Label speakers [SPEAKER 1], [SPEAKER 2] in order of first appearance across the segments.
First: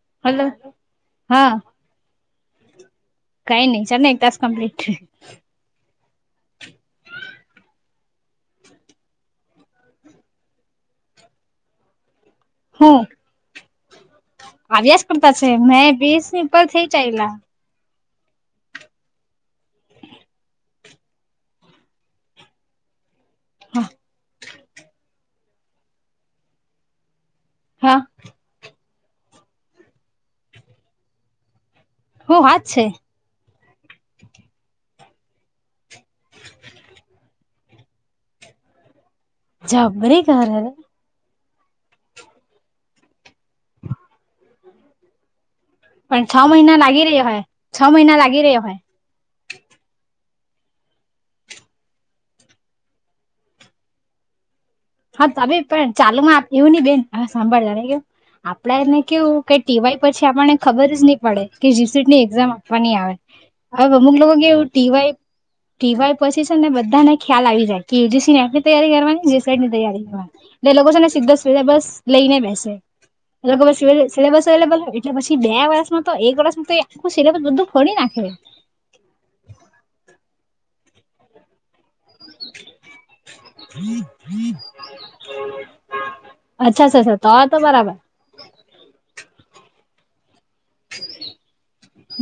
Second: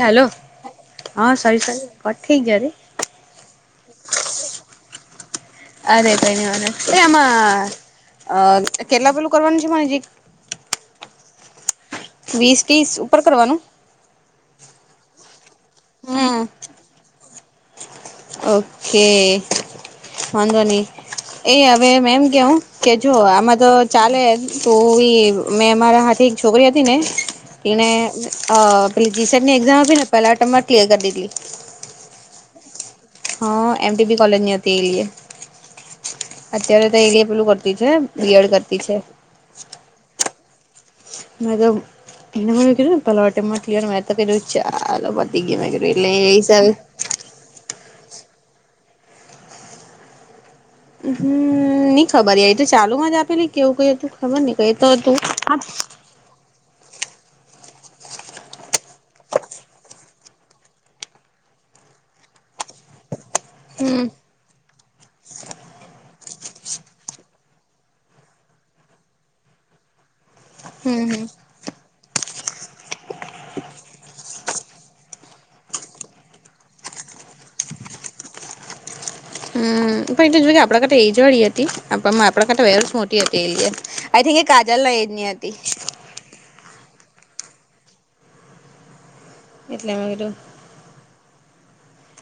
[SPEAKER 1] Hello
[SPEAKER 2] hello
[SPEAKER 1] હા sorry sorry હ ઠી જ ર
[SPEAKER 2] ચ એક તલાસ કંપ્લીટ
[SPEAKER 1] અરે તનવાનું એ આમાં અ કેટલા પેલું કરવાનું છે મનેજી વીસ પીસ ઉપર કરવાનું
[SPEAKER 2] આવ્યાસ કરતા છે મેં બેસ
[SPEAKER 1] હમ
[SPEAKER 2] પલ થઈ ચાલલા
[SPEAKER 1] ઓકે વાંધો નહી એ હવે મેમ કેવું કે જો આમાં તો ચાલે તું ઈ મેં મારા હાથે એક છોકરી હતી ને એને
[SPEAKER 2] હા
[SPEAKER 1] પેીસની એક્ઝામ આપી ને પેલા એમ ક્લિયર કરી દીધી
[SPEAKER 2] હ વાત છે
[SPEAKER 1] હા એમટી બી કોલેજની અ હતી એલીએ અત્યારે તો એએ પેલું કરતી છે બીએડ કરતી છે
[SPEAKER 2] જબ ન ઘ
[SPEAKER 1] મે તો એને મ પલાવટમાં ચાલ વધી ગ
[SPEAKER 2] પણ છ મહિના લાગી રહ્યો હોય છ મહિના લાગી રહ્યો હોય
[SPEAKER 1] હમ નઈ ખબર એ તો ચાલુ માં જ આપેલી કેવું કઈ હતું ખબર નઈ
[SPEAKER 2] હા તમે પણ ચાલુ માં એવું નહી બેન હ સાંભળ જય આપડે એને કેવું કે ટીવાય પછી આપણને ખબર જ નહી પડે કે જીસીટી ની એક્ઝામ આપવાની આવે હ
[SPEAKER 1] હમ્મ
[SPEAKER 2] મુગ મુગ ટીવાય ટીવાય પછી છે ને બધાને ખ્યાલ આવી જાય કે એુજીસી ને એની તૈયારી કરવાની ની તૈયારી એટલે લોકો છે ને
[SPEAKER 1] હમ્મ હમ્મ
[SPEAKER 2] સીધા સુવિધા બસ લઈને બેસે એટલે સિલેબસ અવેલેબલ હોય એટલે પછી બે વર્ષમાં તો એક વર્ષમાં તો આખું સિલેબસ બધું ફડી નાખે હમ
[SPEAKER 1] હમ પણ એ તો જો કે આપડા કર એ જવાડીી હતી આપણા કરતા વસ મોટી હતી એ આઈ થિક એ કાજલ ના એજની હતી
[SPEAKER 2] અચ્છાછ તો તો બરાબર
[SPEAKER 1] એટલામાંર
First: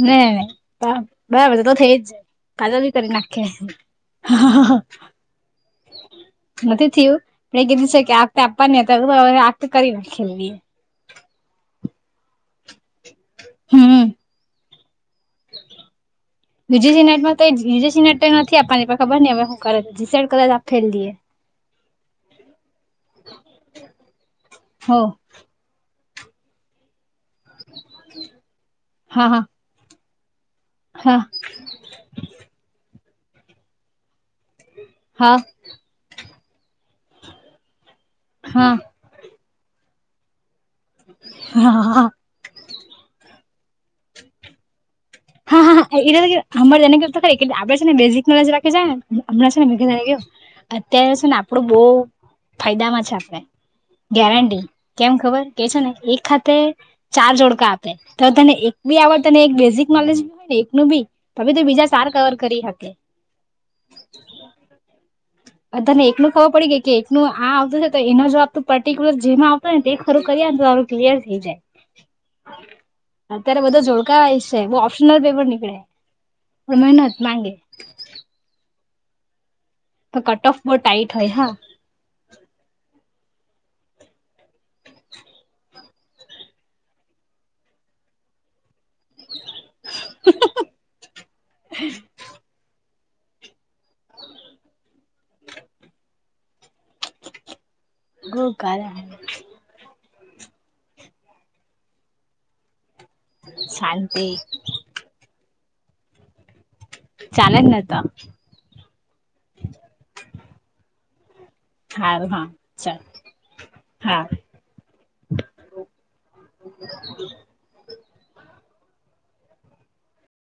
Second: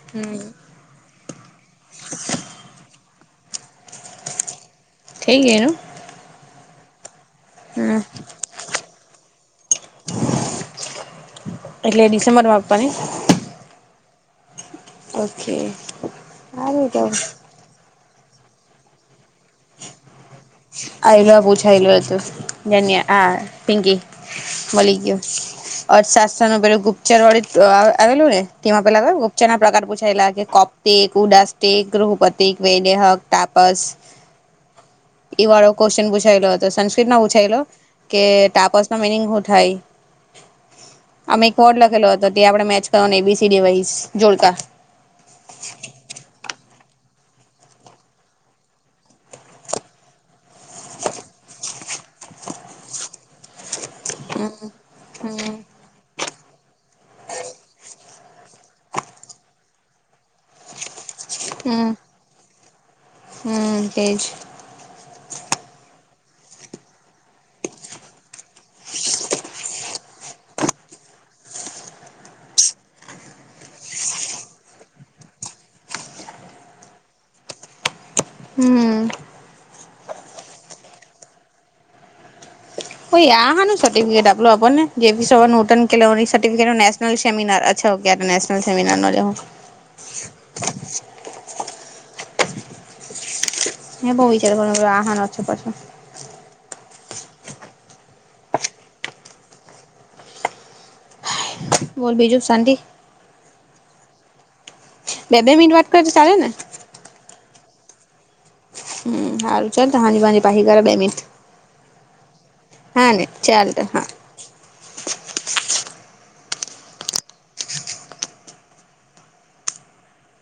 [SPEAKER 2] ના બરાબર છે તો થઈ જ ખાજા બી કરી નાખ હા
[SPEAKER 1] થ ગનું
[SPEAKER 2] નથી થયું પણ એ કીધું છે કે આતે આપવાની ત આ કરી નાખી
[SPEAKER 1] એટલે ડિસે મરમાં આપવા ને
[SPEAKER 2] હમ
[SPEAKER 1] ઓકે
[SPEAKER 2] બીજ સિનેટ માં તો બીજ સિનેટ નથી આપવાની ખબર ને હવે હું કરે જીસેડ કરદ આપ
[SPEAKER 1] આલ પૂછાયેલું હતું જન હા પિંકી મળલી
[SPEAKER 2] હો
[SPEAKER 1] ગયોર સાસસ નું પરો ગુપ્ત ચરળી આવેલું ને તેમાં પેલા
[SPEAKER 2] હા હા
[SPEAKER 1] ગપચાર ના પ્રકાર પૂછાયેલા છે કપ્તિક ઉદાસતિક ગૃહુપતિક વૈદહક તાપસ ઈ વાળો ક્વેશ્ચન પૂછાયેલો હતો સંસ્કૃતમાં પૂછાયેલો કે ટાપસ ન મિનિંગ અમે એક વર્ડ લખેલો હતો તે આપડે મેચ કરવા સનેવાસ જોડકા
[SPEAKER 2] એટ અમારેને ખ આપડે છેને બેઝિક નોલેજ રાખી જાય ને હમણાં ને મેને ગયું અત્યારે છે ને આપણું બહ ફાયદામાં છે આપડણે ગેરટી કેમ ખબર કે
[SPEAKER 1] હમ
[SPEAKER 2] છેો ને એક ખાતે તે ચાર જોડકા આપે તો તને એક બી આવડ તને એક બેઝિક નોલેજી હોય ને એકનું બી હવે તો બીજા સાર કવર કરી શકે
[SPEAKER 1] હમ એજ
[SPEAKER 2] બધાને એકલું ખબર પડી ગઈ કે એકલું આ આવતું છે તો એનો જોવાબ પર્ટિક્યુલર જેમાં આવતો ને તે ખર ને તો સારું ક્લિયર થઈ જાય અત્યારે બધો જોડકાવાયશ ઓપ્શનલ પેપર નનીકળે મહેનત માંગે
[SPEAKER 1] હમ
[SPEAKER 2] તો કટ ઓફ બહુટાઇટ હોય હા
[SPEAKER 1] હ એ હાને સર્ટિફિકેટ આપલોુંણને જેપી સબ નોટન કે સર્ટિફિકેટ નનેશનલ સેમિનાર અચ્છા ક નેશનલ સેમિનાર નો લેવો
[SPEAKER 2] હ
[SPEAKER 1] એ બહુ વિચાર આહન ઓછો પાછો
[SPEAKER 2] ઞઈ કાલે
[SPEAKER 1] બોલ બીજું શાંતિ?
[SPEAKER 2] શાંતી
[SPEAKER 1] અ બે મિનટ વાત કરજે ચાલે ને
[SPEAKER 2] ચાલે જ ને તો
[SPEAKER 1] હમ હારું ચાલ તો હાન ભની પાહી [unintelligible] બે મિટ
[SPEAKER 2] હારું હા ચાલ
[SPEAKER 1] હા ને ચાલ તો હા
[SPEAKER 2] [inaudible]